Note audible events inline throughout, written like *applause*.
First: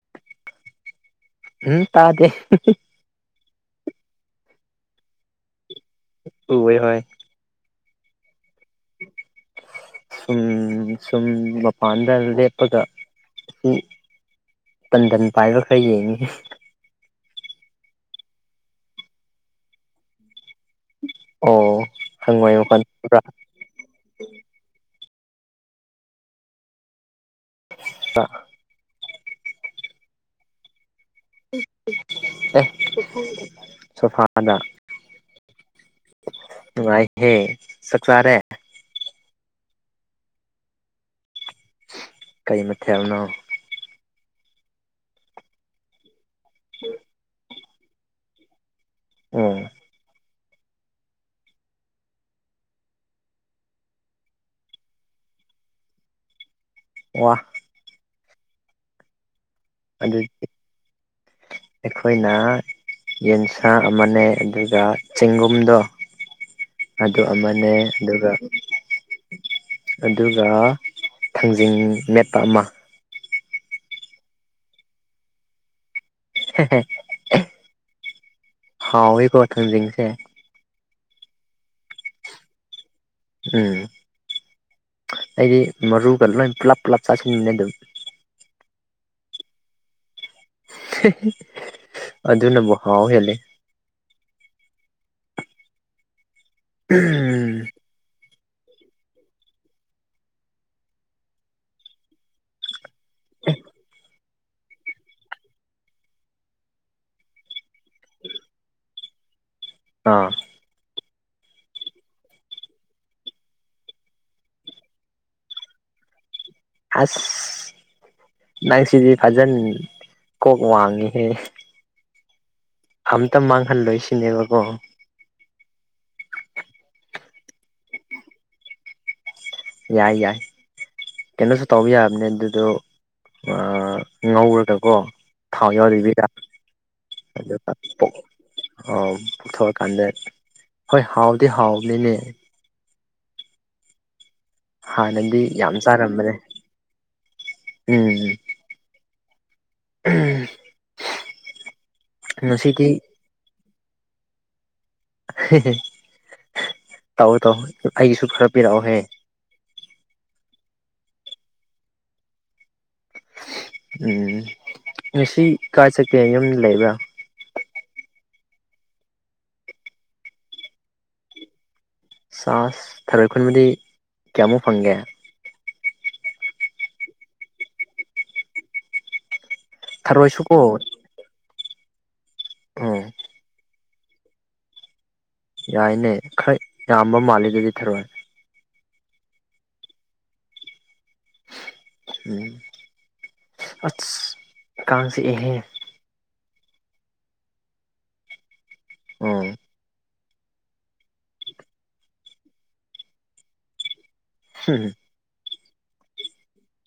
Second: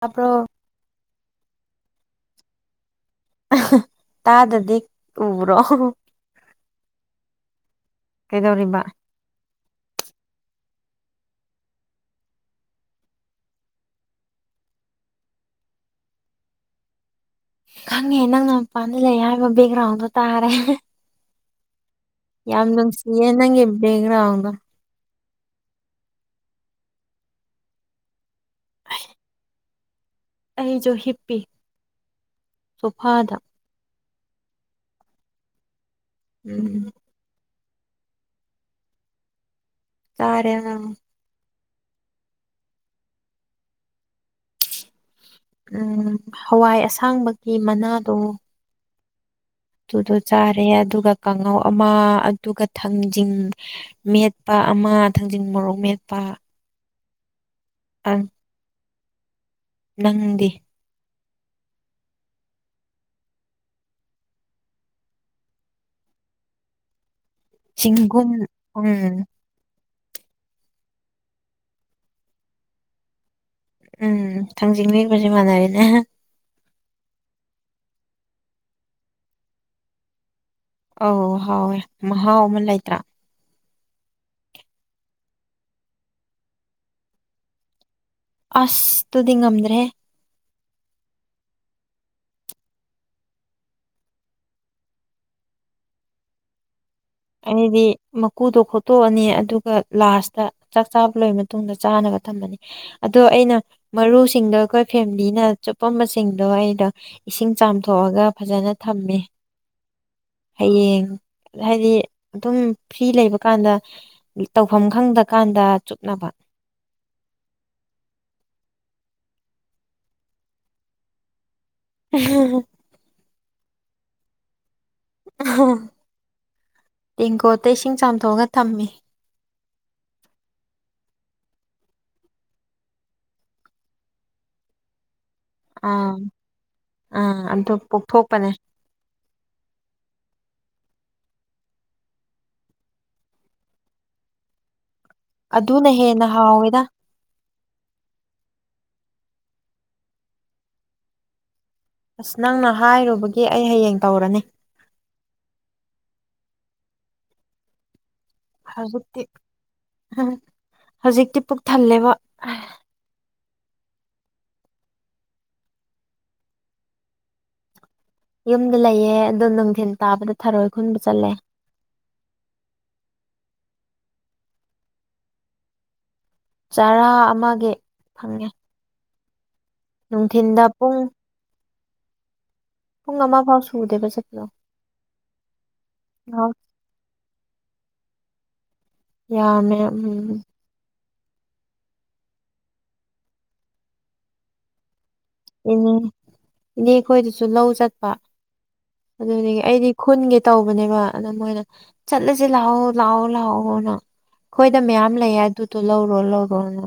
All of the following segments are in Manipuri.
ꯇꯞ꯭ꯔꯣ ꯎ ꯇꯥꯗꯦ ꯇꯥꯗꯗꯤ ꯎꯕ꯭ꯔꯣ ꯍꯣꯏ ꯍꯣꯏ ꯀꯩꯗꯧꯔꯤꯕ ꯁꯨꯝ ꯁꯨꯝ ꯃꯄꯥꯟꯗ ꯂꯦꯞꯄꯒ ꯑꯁꯤ ꯇꯟꯊꯟ ꯄꯥꯏꯕ ꯈꯔ ꯌꯦꯡꯉꯤ ꯈꯪꯉꯦ ꯅꯪꯅ ꯃꯄꯥꯟꯗ ꯂꯩ ꯍꯥꯏꯕ ꯕꯦꯛꯒ꯭ꯔꯥꯎꯟꯗꯣ ꯇꯥꯔꯦ ꯑꯣ ꯍꯪꯉꯣꯏ ꯌꯥꯝ ꯃꯈꯣꯟ ꯅꯪ ꯁꯤ ꯕ꯭ꯔꯥ ꯌꯦ ꯅꯪ ꯕꯒ꯭ꯔ ꯍꯧꯒ ꯑ ꯑꯩꯁꯨꯣ ꯍ ꯑꯦ ꯁꯣꯐꯥꯗ ꯎꯝ ꯅꯨꯡꯉꯥꯏꯍꯦ ꯆꯛ ꯆꯥꯔꯦ ꯇꯔꯦ ꯀꯩ ꯃꯊꯦꯜꯅꯣ ꯎ ꯍꯋꯥꯏ ꯑꯁꯥꯡꯕꯒꯤ ꯃꯅꯥꯗꯣ ꯎꯝ ꯑꯗꯨꯨꯗꯣ ꯆꯥꯔꯦ ꯑꯗꯨꯒ ꯀꯥꯡꯉꯧ ꯑꯃ ꯑꯗꯨꯒ ꯊꯥꯡꯖꯤꯡ ꯃꯦꯠꯄ ꯑꯃ ꯊꯥꯡꯖꯤꯡ ꯃꯣꯔꯣꯛ ꯃꯦꯠꯄ ꯋꯥ ꯑꯝ ꯑꯗꯨꯗꯤ ꯑꯩꯈꯣꯏꯅ ꯌꯦꯟꯁꯥꯡ ꯃꯅꯦ ꯑꯗꯨꯒ ꯆꯦꯡꯒꯨꯝꯗ ꯑꯗꯨ ꯑꯃꯅꯦ ꯆꯤꯡꯒꯨꯝ ꯑꯗꯨꯒ ꯎꯝ ꯑꯗꯨꯒ ꯊꯥꯡꯖꯤꯡ ꯃꯦꯠꯄ ꯑꯃ ꯎꯝ ꯈꯥꯡꯖꯤꯡ ꯃꯦꯠꯄꯁꯦ ꯃꯥꯟꯅꯔꯦꯅꯦ ꯍꯦ ꯍꯦ ꯍꯥꯎꯋꯥꯀꯣ ꯈꯥꯡꯖꯤꯡꯁꯦ ꯑꯣ ꯍꯥꯎꯋꯦ ꯃꯍꯥꯎ ꯑꯃꯥ ꯂꯩꯇ꯭ꯔꯥ ꯎꯝ ꯑꯩꯗꯤ ꯃꯔꯨꯒ ꯂꯣꯏ ꯄꯨꯂꯞ ꯄꯨꯂꯞ ꯆꯥꯁꯤꯟꯕꯅꯦ ꯑꯗꯨꯝ ꯑꯁꯇꯨꯗꯤ ꯉꯝꯗ꯭ꯔꯦ ꯑꯗꯨꯅꯕꯨ ꯍꯥꯎ ꯍꯦꯂꯦ ꯎꯝ ꯑꯗꯤ ꯃ ꯎ ꯀꯨꯗꯣ ꯈꯣꯠꯇꯣꯛꯑꯅꯤ ꯑꯗꯨꯒ ꯂꯥꯁꯇ ꯆꯥꯛ ꯆꯥꯕ ꯂꯣꯏꯔ ꯃꯇꯨꯡꯗ ꯆꯥꯅꯕ ꯊꯝꯃꯅꯤ ꯑꯗꯣ ꯑꯩꯅ ꯃꯔꯨꯁꯤꯡꯗꯣ ꯑꯩꯈꯣꯏ ꯐꯦꯃꯤꯂꯤꯅ ꯆꯨꯞꯄꯝꯕꯁꯤꯡꯗꯣ ꯑꯩꯅ ꯏꯁꯤꯡ ꯆꯥꯝꯊꯣꯛꯑꯒ ꯐꯖꯅ ꯊꯝꯃꯦ ꯑꯥ ꯍꯌꯦꯡ ꯍꯥꯏꯗꯤ ꯑꯗꯨꯝ ꯐ꯭ꯔꯤ ꯂꯩꯕꯀꯥꯟꯗ ꯇꯧꯐꯝ ꯈꯪꯗꯔꯀꯥꯟꯗ ꯆꯨꯞꯅꯕ ꯑꯁ ꯅꯪ ꯁꯤꯗꯤ ꯐꯖꯗꯦ ꯀꯣꯛ ꯋꯥꯡꯉꯤꯍꯦ ꯎꯝ ꯑꯝꯇ ꯃꯥꯡꯍꯜꯂꯣꯏ ꯁꯤꯅꯦꯕꯀꯣ ꯎ ꯇꯦꯡꯀꯣꯠꯇꯩ ꯏꯁꯤꯡ ꯆꯥꯝꯊꯣꯛꯑꯒ ꯊꯝꯃꯤ ꯌꯥꯏ ꯌꯥꯏ ꯀꯩꯅꯣꯁꯨ ꯇꯧꯕ ꯌꯥꯕꯅꯦ ꯑꯗꯨꯗꯣ ꯉꯧꯔꯒꯀꯣ ꯊꯥꯎ ꯑꯥ ꯌꯥꯎꯗꯥꯕꯤꯗ ꯑꯥ ꯑꯗꯨꯒ ꯑꯗꯨ ꯄꯣꯛꯊꯣꯛꯄꯅꯦ ꯑꯥꯎ ꯄꯨꯊꯣꯛ ꯑꯀꯥꯟꯗ ꯍꯣꯏ ꯍꯥꯎꯗꯤ ꯍꯥꯎꯕꯅꯤꯅꯦ ꯍꯥꯟꯅꯗꯤ ꯌꯥꯝ ꯑꯗꯨꯅ ꯍꯦꯟꯅ ꯆꯥꯔꯝꯕꯅꯦ ꯍꯥꯎꯋꯦꯗ ꯎꯝ ꯎꯝ ꯑꯁ ꯅꯪꯅ ꯍꯥꯏꯔꯨꯕꯒꯤ ꯑꯩ ꯍꯌꯦꯡ ꯇꯧꯔꯅꯤ ꯇꯧꯑꯣ ꯇꯧꯑꯣ ꯑꯩꯒꯤꯁꯨ ꯈꯔ ꯄꯤꯔꯛꯑꯣꯍꯦ ꯍꯧꯖꯤꯛꯇꯤ ꯍꯧꯖꯤꯛꯇꯤ ꯄꯨꯛ ꯊꯜꯂꯦꯕ ꯎꯝ ꯉꯁꯤ ꯀꯥꯏ ꯆꯠꯀꯦ ꯌꯨꯝꯗ ꯂꯩꯕ꯭ꯔꯥ ꯌꯨꯝꯗ ꯂꯩꯌꯦ ꯑꯗꯣ ꯅꯨꯡꯊꯤꯟ ꯇꯥꯕꯗ ꯊꯔꯣꯏ ꯈꯨꯟꯕ ꯆꯠꯂꯦ ꯆꯥꯥꯁ ꯊꯔꯣꯏ ꯈꯨꯟꯕꯗꯤ ꯀꯌꯥꯃꯨꯛ ꯐꯪꯒꯦ ꯆꯔꯥ ꯑꯃꯒꯤ ꯐꯪꯉꯦ ꯅꯨꯡꯊꯤꯟꯗ ꯊꯔꯣꯏꯁꯨꯀꯣ ꯄꯨꯡ ꯑꯣ ꯃꯃꯥꯐꯥꯎ ꯁꯨꯗꯦꯕ ꯆꯠꯄꯗꯣ ꯌꯥꯏꯅꯦ ꯈꯔ ꯌꯥꯝꯕ ꯃꯥꯜꯂꯤꯅꯦ ꯊꯔꯣꯏ ꯌꯥꯝꯃꯦ ꯎꯝ ꯎꯝ ꯀꯥꯡ ꯆꯤꯛ ꯑꯍꯦ ꯎ ꯏꯅꯦ ꯈꯣꯏꯗꯁꯨ ꯂꯧ ꯆꯠꯄ ꯎꯝ ꯑꯗꯨꯗꯒꯤ ꯑꯩꯗꯤ ꯈꯨꯟꯒꯦ ꯇꯧꯕꯅꯦꯕ ꯑꯗ ꯃꯣꯏꯅ ꯆꯠꯂꯁꯦ ꯂꯥꯛꯑꯣ ꯂꯥꯛꯑꯣ ꯂꯥꯛꯑꯣꯅ ꯑꯩꯈꯣꯏꯗ ꯃꯌꯥꯝ ꯂꯩꯌꯦ ꯑꯗꯨꯗꯣ ꯂꯧꯔꯣ ꯂꯧꯔꯣꯅ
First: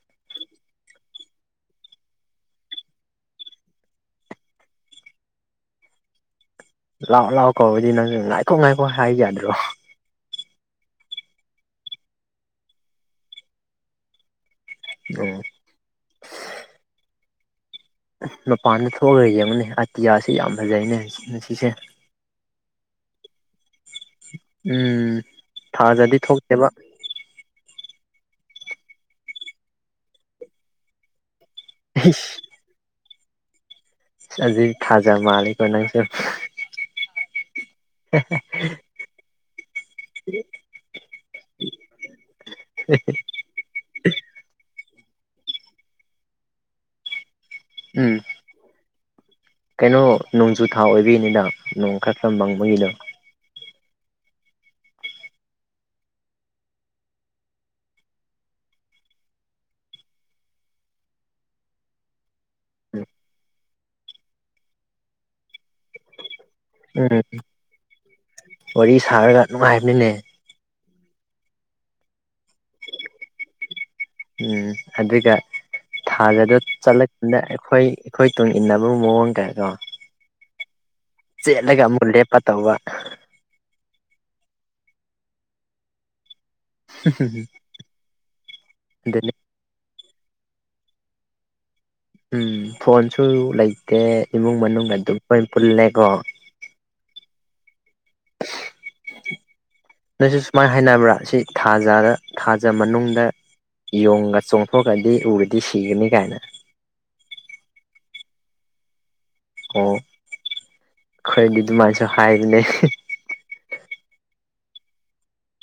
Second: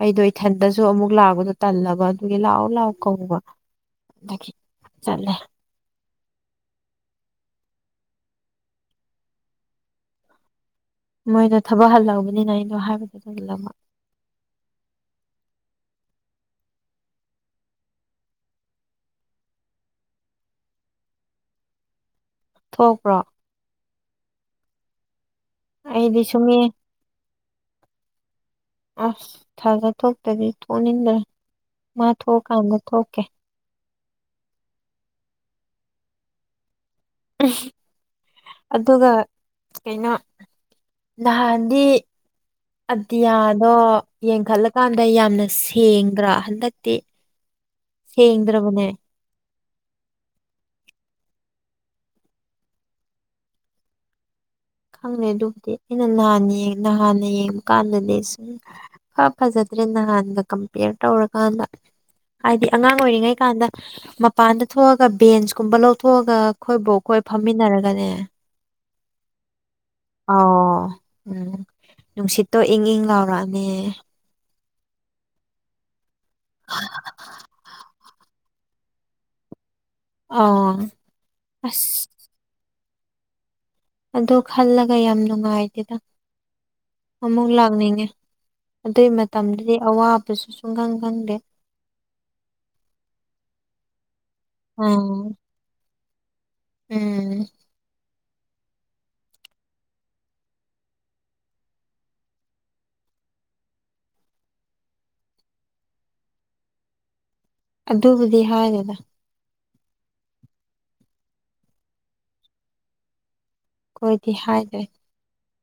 ꯑꯩꯗꯣ ꯏꯊꯟꯇꯁꯨ ꯑꯃꯨꯛ ꯂꯥꯛꯄꯗꯣ ꯇꯜꯂꯒꯕ ꯑꯗꯨꯒꯤ ꯂꯥꯛꯑꯣ ꯂꯥꯛꯑꯣ ꯀꯧꯕ ꯑꯗꯒꯤ ꯆꯠꯂꯦ ꯂꯥꯛꯑꯣ ꯂꯥꯛꯑꯣ ꯀꯧꯕꯗꯤ ꯅꯪꯁꯨ ꯉꯥꯏꯈꯣ ꯉꯥꯏꯈꯣ ꯍꯥꯏꯕ ꯌꯥꯗ꯭ꯔꯣ ꯃꯣꯏꯗꯣ ꯊꯕꯛ ꯍꯜꯂꯛꯑꯕꯅꯤꯅ ꯑꯩꯗꯣ ꯍꯥꯏꯕꯗꯣ ꯑꯗꯨꯝ ꯇꯟꯂꯕ ꯑꯣ ꯃꯄꯥꯟꯗ ꯊꯣꯛꯑꯒ ꯌꯦꯡꯉꯨꯅꯦ ꯑꯇꯤꯌꯥꯁꯤ ꯌꯥꯝ ꯐꯖꯩꯅꯦ ꯉꯁꯤꯁꯦ ꯊꯣꯛꯄ꯭ꯔꯣ ꯎꯝ ꯊꯥꯖꯗꯤ ꯑꯩꯗꯤ ꯁꯨꯝꯃꯦ ꯊꯣꯛꯇꯦꯕ ꯑꯁ ꯊꯥꯖ ꯊꯣꯛꯇꯗꯤ ꯊꯣꯛꯅꯤꯡꯗ꯭ꯔꯦ ꯃꯥ ꯊꯣꯛꯑꯀꯥꯟꯗ ꯊꯣꯛ ꯆꯠꯂꯤ ꯊꯥꯖ ꯃꯥꯜꯂꯤꯀꯣ ꯅꯪꯁꯦ ꯎ *unintelligible* ꯑꯗꯨꯒ ꯀꯩꯅꯣ ꯅꯍꯥꯟꯗꯤ ꯑꯇꯤꯌꯥꯗꯣ ꯌꯦꯡꯈꯠꯂꯀꯥꯟꯗ ꯌꯥꯝꯅ ꯁꯦꯡꯗ꯭ꯔꯥ ꯍꯟꯗꯛꯇꯤ ꯎꯝ ꯁꯦꯡꯗ꯭ꯔꯕꯅꯦ ꯀꯩꯅꯣ ꯅꯣꯡꯖꯨ ꯊꯥ ꯑꯣꯏꯕꯤꯅꯤꯗ ꯅꯣꯡ ꯈꯔꯛꯇ ꯃꯪꯕꯒꯤꯅꯤꯗ ꯈꯪꯅꯦ ꯑꯗꯨꯕꯨꯗꯤ ꯑꯩꯅ ꯅꯍꯥꯟ ꯅꯍꯥꯟꯅ ꯌꯦꯡꯕ ꯀꯥꯟꯗꯗꯤ ꯁꯨꯝ ꯏꯐꯥ ꯐꯖꯗ꯭ꯔꯦꯗ ꯅꯍꯥꯟꯗ ꯀꯝꯄꯦꯌꯔ ꯇꯧꯔꯀꯥꯟꯗ ꯍꯥꯏꯗꯤ ꯑꯉꯥꯡ ꯎꯝ ꯑꯣꯏꯔꯤꯉꯩ ꯀꯥꯟꯗ ꯃꯄꯥꯟꯗ ꯊꯣꯛꯑꯒ ꯕꯦꯟꯁꯀꯨꯝꯕ ꯂꯧꯊꯣꯛꯑꯒ ꯑꯩꯈꯣꯏ ꯎꯝ ꯕꯣꯛꯈꯣꯏ ꯐꯝꯃꯤꯟꯅꯔꯒꯅꯦ ꯋꯥꯔꯤ ꯁꯥꯔꯒ ꯅꯨꯡꯉꯥꯏ ꯍꯥꯏꯕꯅꯤꯅꯦ ꯑꯣ ꯎꯝ ꯅꯨꯡꯁꯤꯠꯇꯣ ꯏꯪ ꯏꯪ ꯂꯥꯎꯔꯛꯑꯅꯦ ꯎꯝ ꯑꯗꯨꯒ ꯊꯥꯖꯗ ꯆꯠꯂ ꯑꯗ ꯑꯩꯈꯣꯏ ꯑꯩꯈꯣꯏ ꯇꯨꯡ ꯏꯟꯅꯕꯒꯤ ꯃꯑꯣꯡ ꯇꯥꯏꯀꯣ ꯑꯥ ꯆꯦꯠꯂꯒ ꯑꯃꯨꯛ ꯑꯁ ꯂꯦꯞꯄ ꯇꯧꯕ ꯑꯗꯨ ꯈꯜꯂꯒ ꯌꯥꯝ ꯅꯨꯡꯉꯥꯏꯇꯦꯗ ꯑꯃꯨꯛ ꯂꯥꯛꯅꯤꯡꯉꯦ ꯑꯗꯨꯏ ꯑꯗꯨꯅꯤ ꯃꯇꯝꯗꯗꯤ ꯑꯋꯥꯕꯁꯨ *unintelligible* ꯎꯝ ꯐꯣꯟꯁꯨ ꯂꯩꯇꯦ ꯏꯃꯨꯡ ꯃꯅꯨꯡ ꯑꯗꯨꯝ ꯎꯝ ꯂꯣꯏ ꯄꯨꯜꯂꯦꯀꯣ ꯎꯝ *inaudible* ꯅꯣꯏꯁꯨ ꯁꯨꯃꯥꯏꯅ ꯍꯥꯏꯅꯕ꯭ꯔꯥ ꯁꯤ ꯊꯥ ꯖꯥꯗ ꯊꯥꯖ ꯃꯅꯨꯡꯗ ꯌꯣꯡꯒ ꯆꯣꯡꯊꯣꯛꯑꯗꯤ ꯎꯔꯗꯤ ꯁꯤꯒꯅꯤ ꯀꯥꯏꯅ ꯑꯗꯨꯕꯨꯗꯤ ꯍꯥꯏꯗꯦꯗ ꯑꯣ ꯈꯣꯏꯗꯤ ꯗꯨꯃꯥꯥꯏꯁꯨ ꯍꯥꯏꯕꯅꯦ ꯈꯣꯏꯗꯤ ꯍꯥꯏꯗꯦ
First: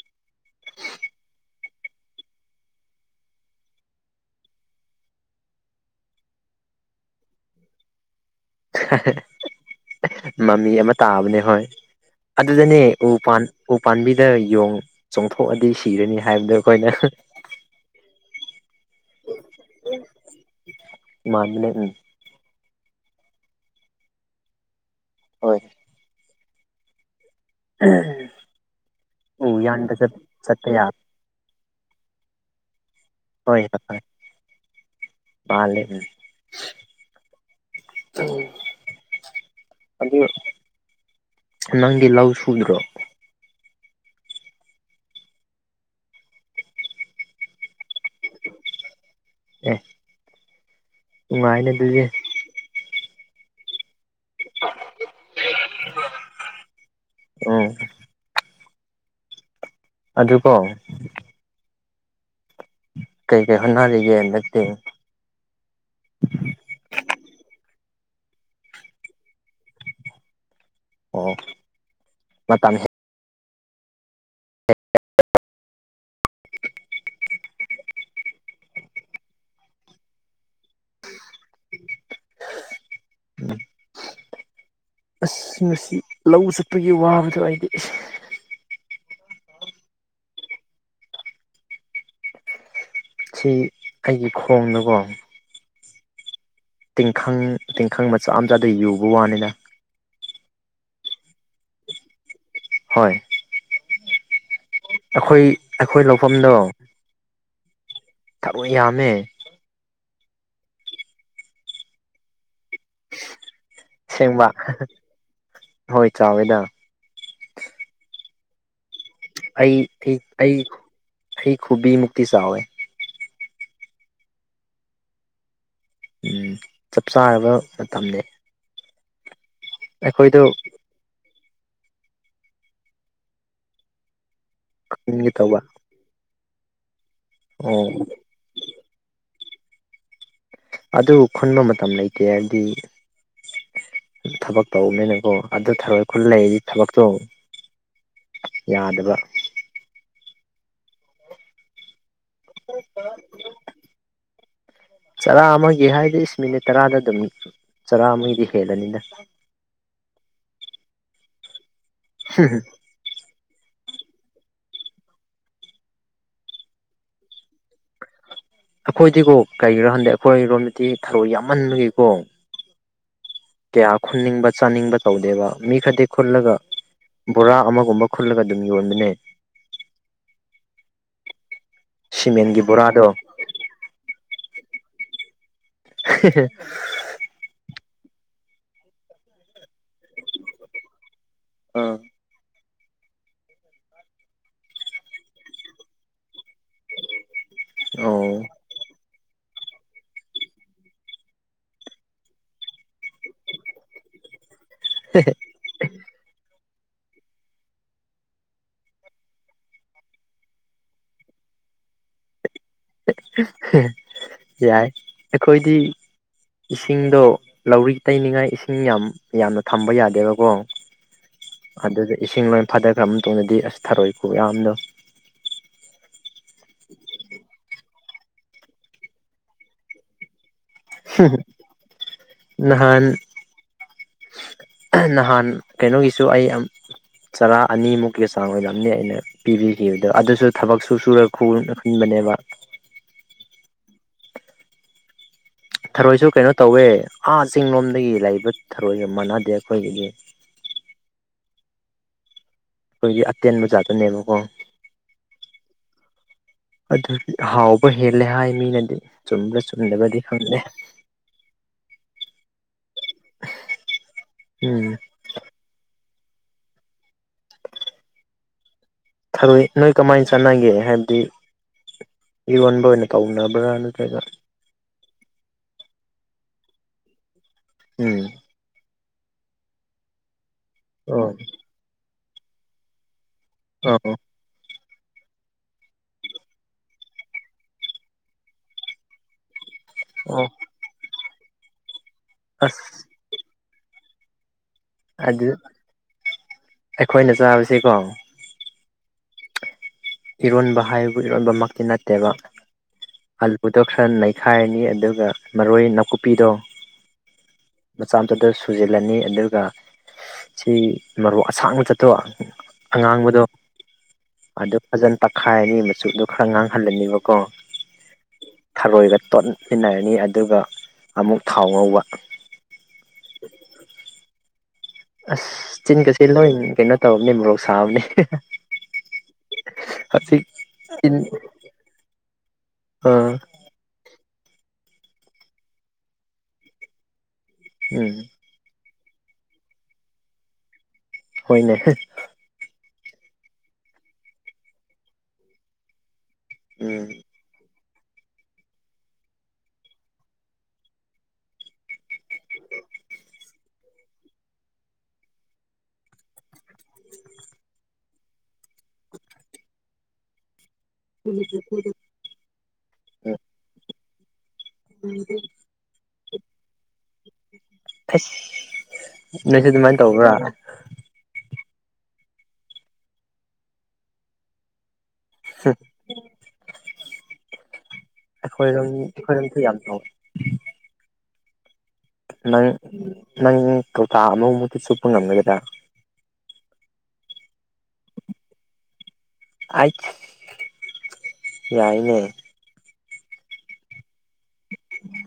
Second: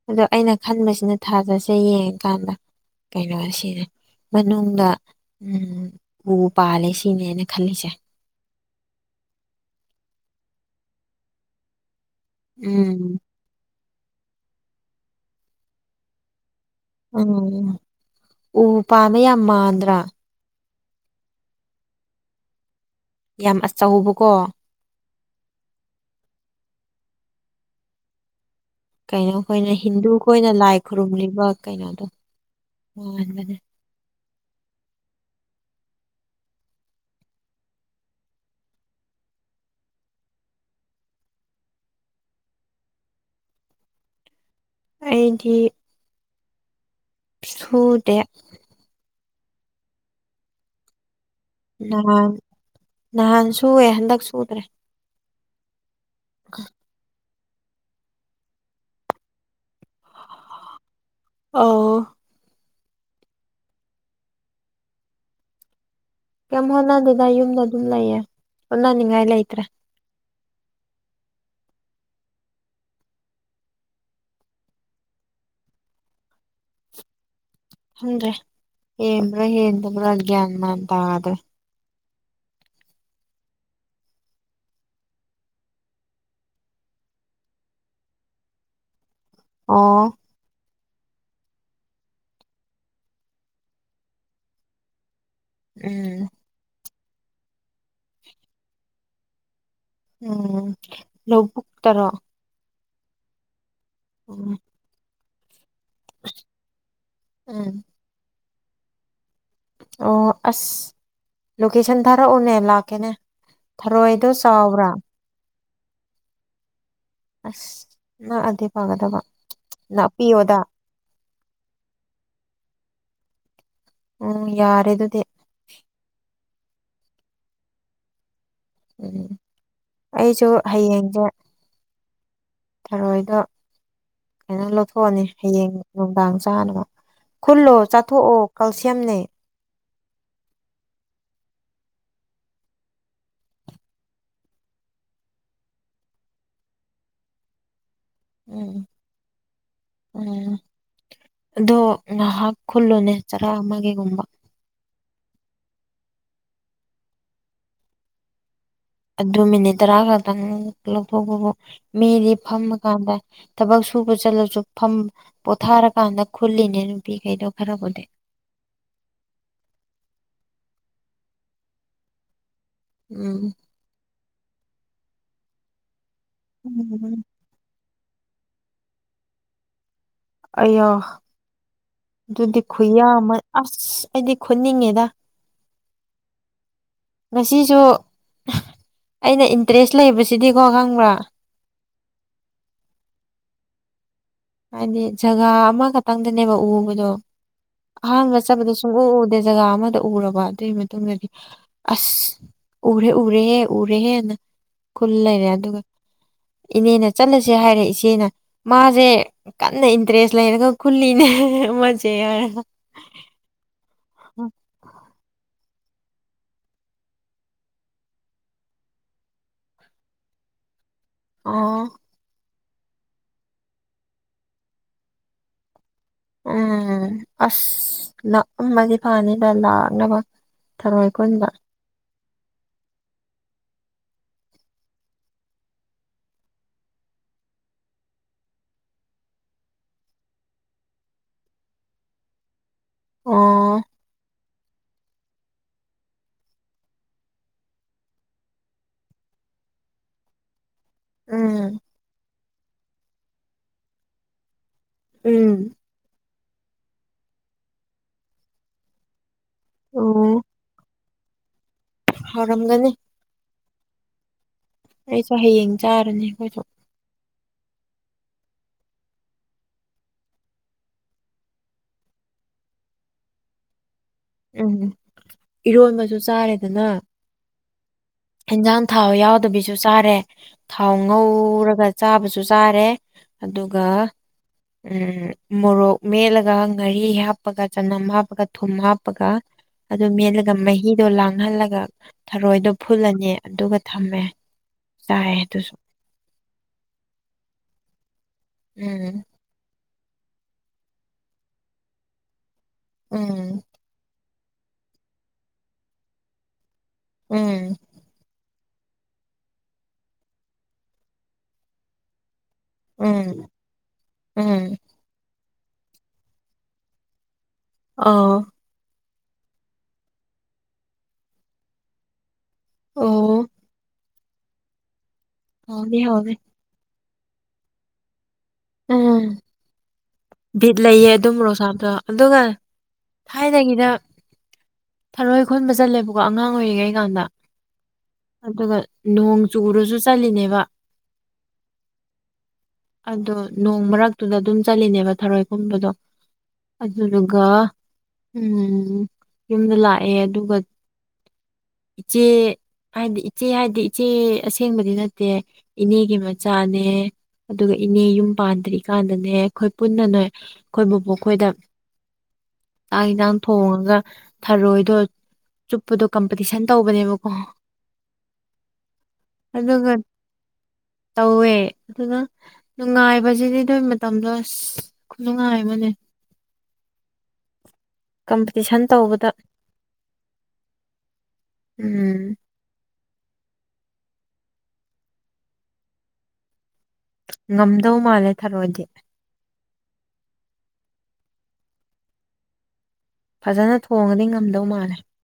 ꯑꯗꯣ ꯑꯩꯅ ꯈꯟꯕꯁꯤꯅ ꯊꯥꯖꯁꯦ ꯌꯦꯡꯉꯀꯥꯟꯗ ꯀꯩꯅꯣ ꯁꯤꯅꯦ ꯃꯅꯨꯡꯗ ꯎꯝ ꯎ ꯄꯥꯜꯂꯦ ꯁꯤꯅꯦ ꯑꯩꯅ ꯈꯜꯂꯤꯁꯦ ꯃꯃꯤ ꯑꯃ ꯇꯥꯕꯅꯦ ꯍꯣꯏ ꯑꯗꯨꯗꯅꯦ ꯎ ꯎꯝ ꯄꯥꯟ ꯎ ꯄꯥꯝꯕꯤꯗ ꯌꯣꯡ ꯆꯣꯡꯊꯣꯛꯑꯗꯤ ꯁꯤꯔꯅꯤ ꯍꯥꯏꯕꯗ ꯎꯝ ꯎ ꯄꯥꯝꯃꯦ ꯌꯥꯝ ꯃꯥꯟꯗ꯭ꯔꯥ ꯃꯥꯟꯕꯅꯦ ꯎꯝ ꯌꯥꯝ ꯑꯆꯧꯕꯀꯣ ꯍꯣꯏ ꯎꯝ ꯀꯩꯅꯣꯈꯣꯏꯅ ꯍꯤꯟꯗꯨ ꯈꯣꯏꯅ ꯆꯠꯄ ꯂꯥꯏ ꯌꯥꯕ ꯈꯨꯔꯨꯝꯂꯤꯕ ꯀꯩꯅꯣꯗꯣ ꯋꯥꯍꯟꯕꯅꯦ ꯍꯣꯏ ꯍꯣꯏ ꯃꯥꯂꯦ ꯎꯝ ꯎꯝ ꯑꯗꯨ ꯅꯪꯗꯤ ꯂꯧ ꯁꯨꯗ꯭ꯔꯣ ꯑꯩꯗꯤ ꯁꯨꯗꯦ ꯑꯦ ꯅꯨꯡꯉꯥꯏꯅ ꯑꯗꯨꯗꯤ ꯅꯍꯥꯟ ꯅꯍꯥꯟ ꯁꯨꯌꯦ ꯍꯟꯗꯛ ꯁꯨꯗ꯭ꯔꯦ ꯑ ꯑꯣ ꯑꯗꯨꯀꯣ ꯑ ꯀꯩ ꯀꯩ ꯍꯣꯠꯅꯔꯤꯒꯦ ꯅꯠꯇꯦ ꯀꯩ ꯍꯣꯠꯅꯗꯅ ꯌꯨꯝꯗ ꯑꯗꯨꯝ ꯂꯩꯌꯦ ꯍꯣꯠꯅꯅꯤꯡꯉꯥꯏ ꯂꯩꯇ꯭ꯔꯦ ꯑꯣ ꯃꯇꯝ ꯍꯦꯛ ꯈ꯭ꯔꯦ ꯌꯦꯕ꯭ꯔꯣ ꯌꯦ ꯇꯕ꯭ꯔꯣꯒꯌꯥꯥꯟꯗ ꯍꯥꯏ꯭ꯔꯦ ꯑꯁ ꯉ ꯂꯧ ꯆꯠꯄꯒꯤ ꯋꯥꯕꯗꯣ ꯑꯩꯗꯤ ꯑꯣ ꯁꯤ ꯑꯩꯒꯤ ꯈꯣꯡꯅꯀꯣ ꯎꯝ ꯇꯤꯡꯈꯪ ꯇꯤꯡꯈꯪ ꯃꯆꯥ ꯃꯆꯥꯗ ꯌꯨꯕ ꯋꯥꯅꯤꯅ ꯎꯝ ꯂꯧꯕꯨꯛ ꯇꯔꯣ ꯍꯣꯏ ꯎꯝ ꯑꯩꯈꯣꯏ ꯑꯩꯈꯣꯏ ꯂꯧꯐꯝꯗꯣ ꯎꯝ ꯊꯕꯛ ꯌꯥꯝꯃꯦ ꯑꯣ ꯑꯁ ꯂꯣꯀꯦꯁꯟ ꯊꯥꯔꯛꯎꯅꯦ ꯂꯥꯛꯀꯦꯅꯦ ꯊꯔꯣꯏꯗꯣ ꯁꯦꯡꯕ ꯆꯥꯎꯕ꯭ꯔꯥ ꯍꯣꯏ ꯆꯥꯎꯋꯦꯗ ꯑꯁ ꯑꯗꯨꯗꯤ ꯐꯥꯒꯗꯕ ꯑꯩ ꯑꯩ ꯑꯩ ꯈꯨꯕꯤꯃꯨꯛꯇꯤ ꯆꯥꯎꯋꯦ ꯎꯝ ꯌꯥꯔꯦ ꯑꯗꯨꯗꯤ ꯎꯝ ꯆꯞ ꯆꯥꯔꯕ ꯃꯇꯝꯅꯦ ꯎꯝ ꯑꯩꯈꯣꯏꯗꯣ ꯑꯩꯁꯨ ꯍꯌꯦꯡꯁꯦ ꯊꯔꯣꯏꯗꯣ ꯀꯩꯅꯣ ꯂꯧꯊꯣꯛꯑꯅꯤ ꯈꯪꯒꯦ ꯇꯧꯕ ꯍꯌꯦꯡ ꯅꯨꯡꯗꯥꯡ ꯆꯥꯅꯕ ꯈꯨꯜꯂꯣ ꯑꯣ ꯆꯥꯊꯣꯛꯑꯣ ꯀꯜꯁꯤꯌꯝꯅꯦ ꯑꯗꯨ ꯈꯨꯟꯕ ꯃꯇꯝ ꯂꯩꯇꯦ ꯍꯥꯏꯗꯤ ꯊꯕꯛ ꯇꯧꯕꯅꯤꯅꯀꯣ ꯑꯗꯨ ꯊꯔꯣꯏ ꯈꯨꯠ ꯂꯩꯔꯤꯗꯤ ꯊꯕꯛꯇꯣ ꯎꯝ ꯌꯥꯗꯕ ꯎꯝ ꯑꯗꯣ ꯉꯍꯥꯛ ꯈꯨꯜꯂꯨꯅꯦ ꯆꯔꯥ ꯑꯃꯒꯤꯒꯨꯝꯕ ꯆꯔꯥ ꯑꯃꯒꯤ ꯍꯥꯏꯗꯤ ꯏꯁ ꯃꯤꯅꯤꯠ ꯇꯔꯥꯗ ꯑꯗꯨꯝ ꯆꯔꯥ ꯑꯃꯒꯤꯗꯤ ꯍꯦꯜꯂꯅꯤꯅ ꯑꯗꯨ ꯃꯤꯅꯤꯠ ꯇꯔꯥ ꯈꯛꯇꯪ ꯂꯧꯊꯣꯛꯄꯕꯨ ꯃꯤꯗꯤ ꯀꯥꯟꯗ ꯊꯕꯛ ꯁꯨꯕ ꯆꯠꯂꯁꯨ ꯐ ꯄꯣꯊꯥꯔꯀꯥꯟꯗ ꯈꯨꯜꯂꯤꯅꯦ ꯅꯨꯄꯤꯈꯩꯗꯣ ꯈꯔꯕꯨꯗꯤ ꯑꯩꯈꯣꯏꯗꯤꯀꯣ ꯀꯔꯤꯒꯤꯔꯣ ꯍꯟꯗꯦ ꯑꯩꯈꯣꯏꯔꯣꯝꯗꯗꯤ ꯊꯔꯣꯏ ꯌꯥꯝꯃꯟꯕꯒꯤꯀꯣ ꯎꯝ ꯀꯌꯥ ꯈꯨꯟꯅꯤꯡꯕ ꯆꯥꯅꯤꯡꯕ ꯇꯧꯗꯦꯕ ꯃꯤ ꯈꯔꯗꯤ ꯈꯨꯜꯂꯒ ꯎꯝ ꯕꯣꯔꯥ ꯑꯃꯒꯨꯝꯕ ꯈꯨꯠꯂꯒ ꯑꯗꯨꯝ ꯌꯣꯟꯕꯅꯦ ꯑꯌꯣ ꯑꯗꯨꯗꯤ ꯁꯤꯃꯦꯟꯒꯤ ꯕꯣꯔꯥꯗꯣ ꯈꯨꯌꯥꯃ ꯑꯁ ꯑꯩꯗꯤ ꯈꯨꯠꯅꯤꯡꯉꯦꯗ *inaudible* ꯉꯁꯤꯁꯨ ꯑꯩꯅ ꯏꯟꯇꯔꯦꯁ ꯂꯩꯕꯁꯤꯗꯤꯀꯣ ꯈꯪꯕ꯭ꯔꯥ ꯑꯥ ꯍꯥꯏꯗꯤ ꯖꯒꯥ ꯑꯃꯈꯛꯇꯪꯗꯅꯦꯕ ꯎꯕꯗꯣ ꯑꯍꯥꯡꯥꯟꯕ ꯆꯠꯄꯗ ꯈꯪꯎ ꯎꯗꯦ ꯖꯒꯥ ꯑꯃꯗ ꯎꯔꯕ ꯑꯗꯨꯒꯤ ꯃꯇꯨꯡꯗꯗꯤ ꯑꯁ ꯎꯔꯦ ꯎꯔꯦꯦ ꯎꯔꯦ ꯍꯦ ꯅ ꯈꯨꯜ ꯂꯩꯔꯦ ꯑꯗꯨꯒ ꯏꯅꯦꯅ ꯆꯠꯂꯁꯦ ꯍꯥꯏꯔꯦ ꯏꯆꯦꯅ ꯃꯥꯁꯦ ꯀꯟꯅ ꯏꯟꯇꯔꯦꯁ ꯂꯩꯔꯒ ꯈꯜꯂꯤꯅꯦ ꯃꯖꯦꯔ ꯌꯥꯏ ꯑꯩꯈꯣꯏꯗꯤ ꯏꯁꯤꯡꯗꯣ ꯂꯧꯔꯤ ꯇꯩꯅꯤꯡꯉꯥꯏ ꯏꯁꯤꯡ ꯌꯥꯝ ꯌꯥꯝꯅ ꯊꯝꯕ ꯌꯥꯗꯦꯕꯀꯣ ꯑꯣ ꯑꯗꯨꯗꯤ ꯏꯁꯤꯡ ꯂꯣꯏ ꯐꯥꯗꯈ꯭ꯔꯕ ꯃꯇꯨꯡꯗꯗꯤ ꯊꯔꯣꯏ ꯈꯨꯌꯥꯝꯗꯣ ꯎꯝ ꯑꯁ ꯂꯥꯛꯑꯝꯃꯗꯤ ꯐꯅꯤꯗ ꯂꯥꯛꯅꯕ ꯊꯔꯣꯏ ꯈꯨꯟꯕ ꯅꯍꯥꯟ ꯅꯍꯥꯟ ꯀꯩꯅꯣꯒꯤꯁꯨ ꯑꯩ ꯌꯥꯝ ꯆꯔꯥ ꯑꯅꯤꯃꯨꯛꯀꯤ ꯆꯥꯡ ꯑꯣꯏꯔꯝꯅꯤ ꯑꯩꯅ ꯄꯤꯕꯤꯈꯤꯕꯗꯣ ꯑꯗꯨꯁꯨ ꯊꯕꯛꯁꯨ ꯁꯨꯔ ꯈꯨ ꯈꯨꯟꯕꯅꯦꯕ ꯑꯣ ꯊꯔꯣꯏꯁꯨ ꯀꯩꯅꯣ ꯇꯧꯋꯦ ꯑꯥ ꯆꯤꯡ ꯂꯣꯝꯗꯒꯤ ꯂꯩꯕ ꯊꯔꯣꯏꯒ ꯃꯥꯟꯅꯗꯦ ꯑꯩꯈꯣꯏꯒꯤꯗꯤ ꯎꯝ ꯑꯩꯈꯣꯏꯒꯤ ꯑꯇꯦꯟꯕ ꯖꯥꯠꯇꯅꯦꯕꯀꯣ ꯎꯝ ꯑꯗꯨꯗꯤ ꯍꯥꯎꯕ ꯍꯦꯜꯂꯦ ꯍꯥꯏ ꯃꯤꯅꯗꯤ ꯆꯨꯝꯕ꯭ꯔꯥ ꯆꯨꯝꯗꯕ꯭ꯔꯥꯗꯤ ꯑꯣ ꯈꯪꯗꯦ ꯍꯥꯎꯔꯝꯒꯅꯤ ꯎꯝ ꯑꯩꯁꯨ ꯍꯌꯦꯡ ꯆꯥꯔꯅꯤ ꯑꯩꯈꯣꯏꯁꯨ ꯊꯔꯣꯏ ꯅꯣꯏ ꯀꯃꯥꯏꯅ ꯆꯥꯟꯅꯒꯦ ꯍꯥꯏꯕꯗꯤ ꯏꯔꯣꯟꯕ ꯑꯣꯢꯅ ꯇꯧꯔꯅꯕ꯭ꯔꯥ ꯅꯠꯇ꯭ꯔꯒ ꯎꯝ ꯏꯔꯣꯟꯕꯁꯨ ꯆꯥꯔꯦꯗꯅ ꯎꯝ ꯏꯟꯖꯥꯡ ꯊꯥꯎ ꯌꯥꯎꯗꯕꯤꯁꯨ ꯆꯥꯔꯦ ꯊꯥꯎ ꯑꯣ ꯉꯧꯔꯒ ꯆꯥꯕꯁꯨ ꯆꯥꯔꯦ ꯑꯗꯨꯒ ꯑꯣ ꯎꯝ ꯃꯣꯔꯣꯛ ꯃꯦꯠꯂꯒ ꯉꯥꯔꯤ ꯍꯥꯞꯄꯒ ꯆꯅꯝ ꯍꯥꯞꯄꯒ ꯊꯨꯝ ꯍꯥꯞꯄꯒ ꯑꯗꯨ ꯑꯣ ꯃꯦꯠꯂꯒ ꯃꯍꯤꯗꯣ ꯂꯥꯡꯍꯜꯂꯒ ꯊꯔꯣꯏꯗꯣ ꯑꯁ ꯐꯨꯜꯂꯅꯤ ꯑꯗꯨꯒ ꯊꯝꯃꯦ ꯆꯥꯏ ꯍꯗꯨ ꯑꯗꯨꯁꯨ ꯑꯩꯈꯣꯏꯅ ꯆꯥꯕꯁꯦꯀꯣ ꯎꯝ ꯏꯔꯣꯟꯕ ꯍꯥꯏꯕꯨ ꯏꯔꯣꯟꯕꯃꯛꯇꯤ ꯅꯠꯇꯦꯕ ꯎꯝ ꯑꯂꯨꯗꯣ ꯈꯔ ꯅꯩꯈꯥꯏꯔꯅꯤ ꯑꯗꯨꯒ ꯃꯔꯣꯏ ꯅꯥꯀꯨꯞꯄꯤꯗꯣ ꯎꯝ ꯃꯆꯥꯗꯨꯗꯁꯨ *inaudible* ꯁꯨꯖꯤꯜꯂꯅꯤ ꯑꯗꯨꯒ ꯁꯤ ꯃꯔꯨ ꯑꯁꯥꯡꯕ ꯆꯠꯇꯣꯕ ꯑꯉꯥꯡꯕꯗꯣ ꯎꯝ ꯑꯗꯨ ꯎꯝ ꯐꯖꯅ ꯇꯛꯈꯥꯏꯔꯅꯤ ꯃꯆꯨꯗꯣ ꯈꯔ ꯉꯥꯡꯍꯜꯂꯅꯤꯕꯀꯣ ꯑꯥꯎ ꯊꯔꯣꯏꯒ ꯇꯣꯠꯃꯤꯟꯅꯔꯅꯤ ꯑꯗꯨꯒ ꯑꯃꯨꯛ ꯊꯥꯎ ꯉꯧꯕ ꯑꯣ ꯑꯁ ꯍꯥꯎꯅꯤ ꯆꯤꯟꯒꯁꯦ ꯍꯥꯎꯅꯤ ꯂꯣꯏ ꯀꯩꯅꯣ ꯇꯧꯕꯅꯦ ꯃꯣꯔꯣꯛ ꯁꯥꯕꯅꯦ ꯎꯝ ꯍꯧꯖꯤꯛ ꯕꯤꯠ ꯂꯩꯌꯦ ꯆꯤꯟ ꯑꯗꯨ ꯃꯣꯔꯣꯛꯁꯥꯕꯗꯣ ꯑꯗꯨꯒ ꯑꯥ ꯊꯥꯏꯅꯒꯤꯗ ꯊꯔꯣꯏ ꯈꯨꯟꯕ ꯆꯠꯂꯦꯕꯀꯣ ꯑꯉꯥꯡ ꯑꯣꯏꯔꯤꯉꯩ ꯀꯥꯟꯗ ꯎꯝ ꯑꯗꯨꯒ ꯅꯣꯡ ꯆꯨꯔꯁꯨ ꯆꯠꯂꯤꯅꯦꯕ ꯍꯣꯏꯅꯦ ꯍꯦ ꯑꯗꯣ ꯅꯣꯡ ꯃꯔꯛꯇꯨꯗ ꯑꯗꯨꯝ ꯆꯠꯂꯤꯅꯦꯕ ꯊꯔꯣꯢ ꯈꯨꯟꯕꯗꯣ ꯎꯝ ꯑꯗꯨꯗꯨꯒ ꯎꯝ ꯌꯨꯝꯗ ꯂꯥꯛꯑꯦ ꯑꯗꯨꯒ ꯢꯆꯦ ꯍꯥꯏꯗꯤ ꯏꯆꯦ ꯍꯥꯏꯗꯤ ꯏꯆꯦ ꯑꯁꯦꯡꯕꯗꯤ ꯅꯠꯇꯦ ꯏꯅꯦꯒꯤ ꯃꯆꯥꯅꯦ ꯑꯗꯨꯒ ꯏꯅꯦ ꯌꯨꯝ ꯄꯥꯟꯗ꯭ꯔꯤꯀꯥꯟꯗꯅꯦ ꯑꯩꯈꯣꯏ ꯄꯨꯟꯅ ꯅꯣꯏ ꯑꯩꯈꯣꯏ ꯕꯨꯕꯣꯛ ꯈꯣꯏꯗ ꯀꯥꯡ ꯎꯝ ꯏꯟꯁꯥꯡ ꯊꯣꯡꯉꯒ ꯊꯔꯣꯏꯗꯣ ꯆꯨꯞꯄꯗꯣ ꯀꯝꯄꯤꯇꯤꯁꯟ ꯇꯧꯕꯅꯦꯕꯀꯣ ꯑꯁ ꯅꯣꯏꯁꯨ ꯑꯗꯨꯒ ꯑꯗꯨꯃꯥꯏ ꯇꯧꯕ꯭ꯔꯥ ꯇꯧꯋꯦ ꯑꯗꯨꯅ ꯅꯨꯡꯉꯥꯏꯕꯖꯤꯗꯤ ꯑꯗꯨꯏ ꯃꯇꯝꯗꯣ ꯑꯁ ꯅꯨꯉꯥꯏꯕꯅꯦ ꯀꯝꯄꯤꯇꯤꯁꯟ ꯑꯩꯈꯣꯏꯔꯣꯝ ꯇꯧꯕꯗ ꯑꯩꯈꯣꯏꯔꯣꯝꯁꯨ ꯌꯥꯝ ꯇꯧ ꯎꯝ ꯅꯪ ꯅꯪ ꯀꯧꯇꯥ ꯑꯃꯃꯨꯛꯇꯤ ꯆꯨꯞꯄ ꯉꯝꯒꯗ꯭ꯔꯥ ꯉꯝꯗꯧ ꯃꯥꯜꯂꯦ ꯊꯔꯣꯢꯗꯤ ꯑꯥꯢ ꯌꯥꯏꯅꯦ ꯐꯖꯅ ꯊꯣꯡꯉꯗꯤ ꯉꯝꯗꯧ ꯃꯥꯜꯂꯦ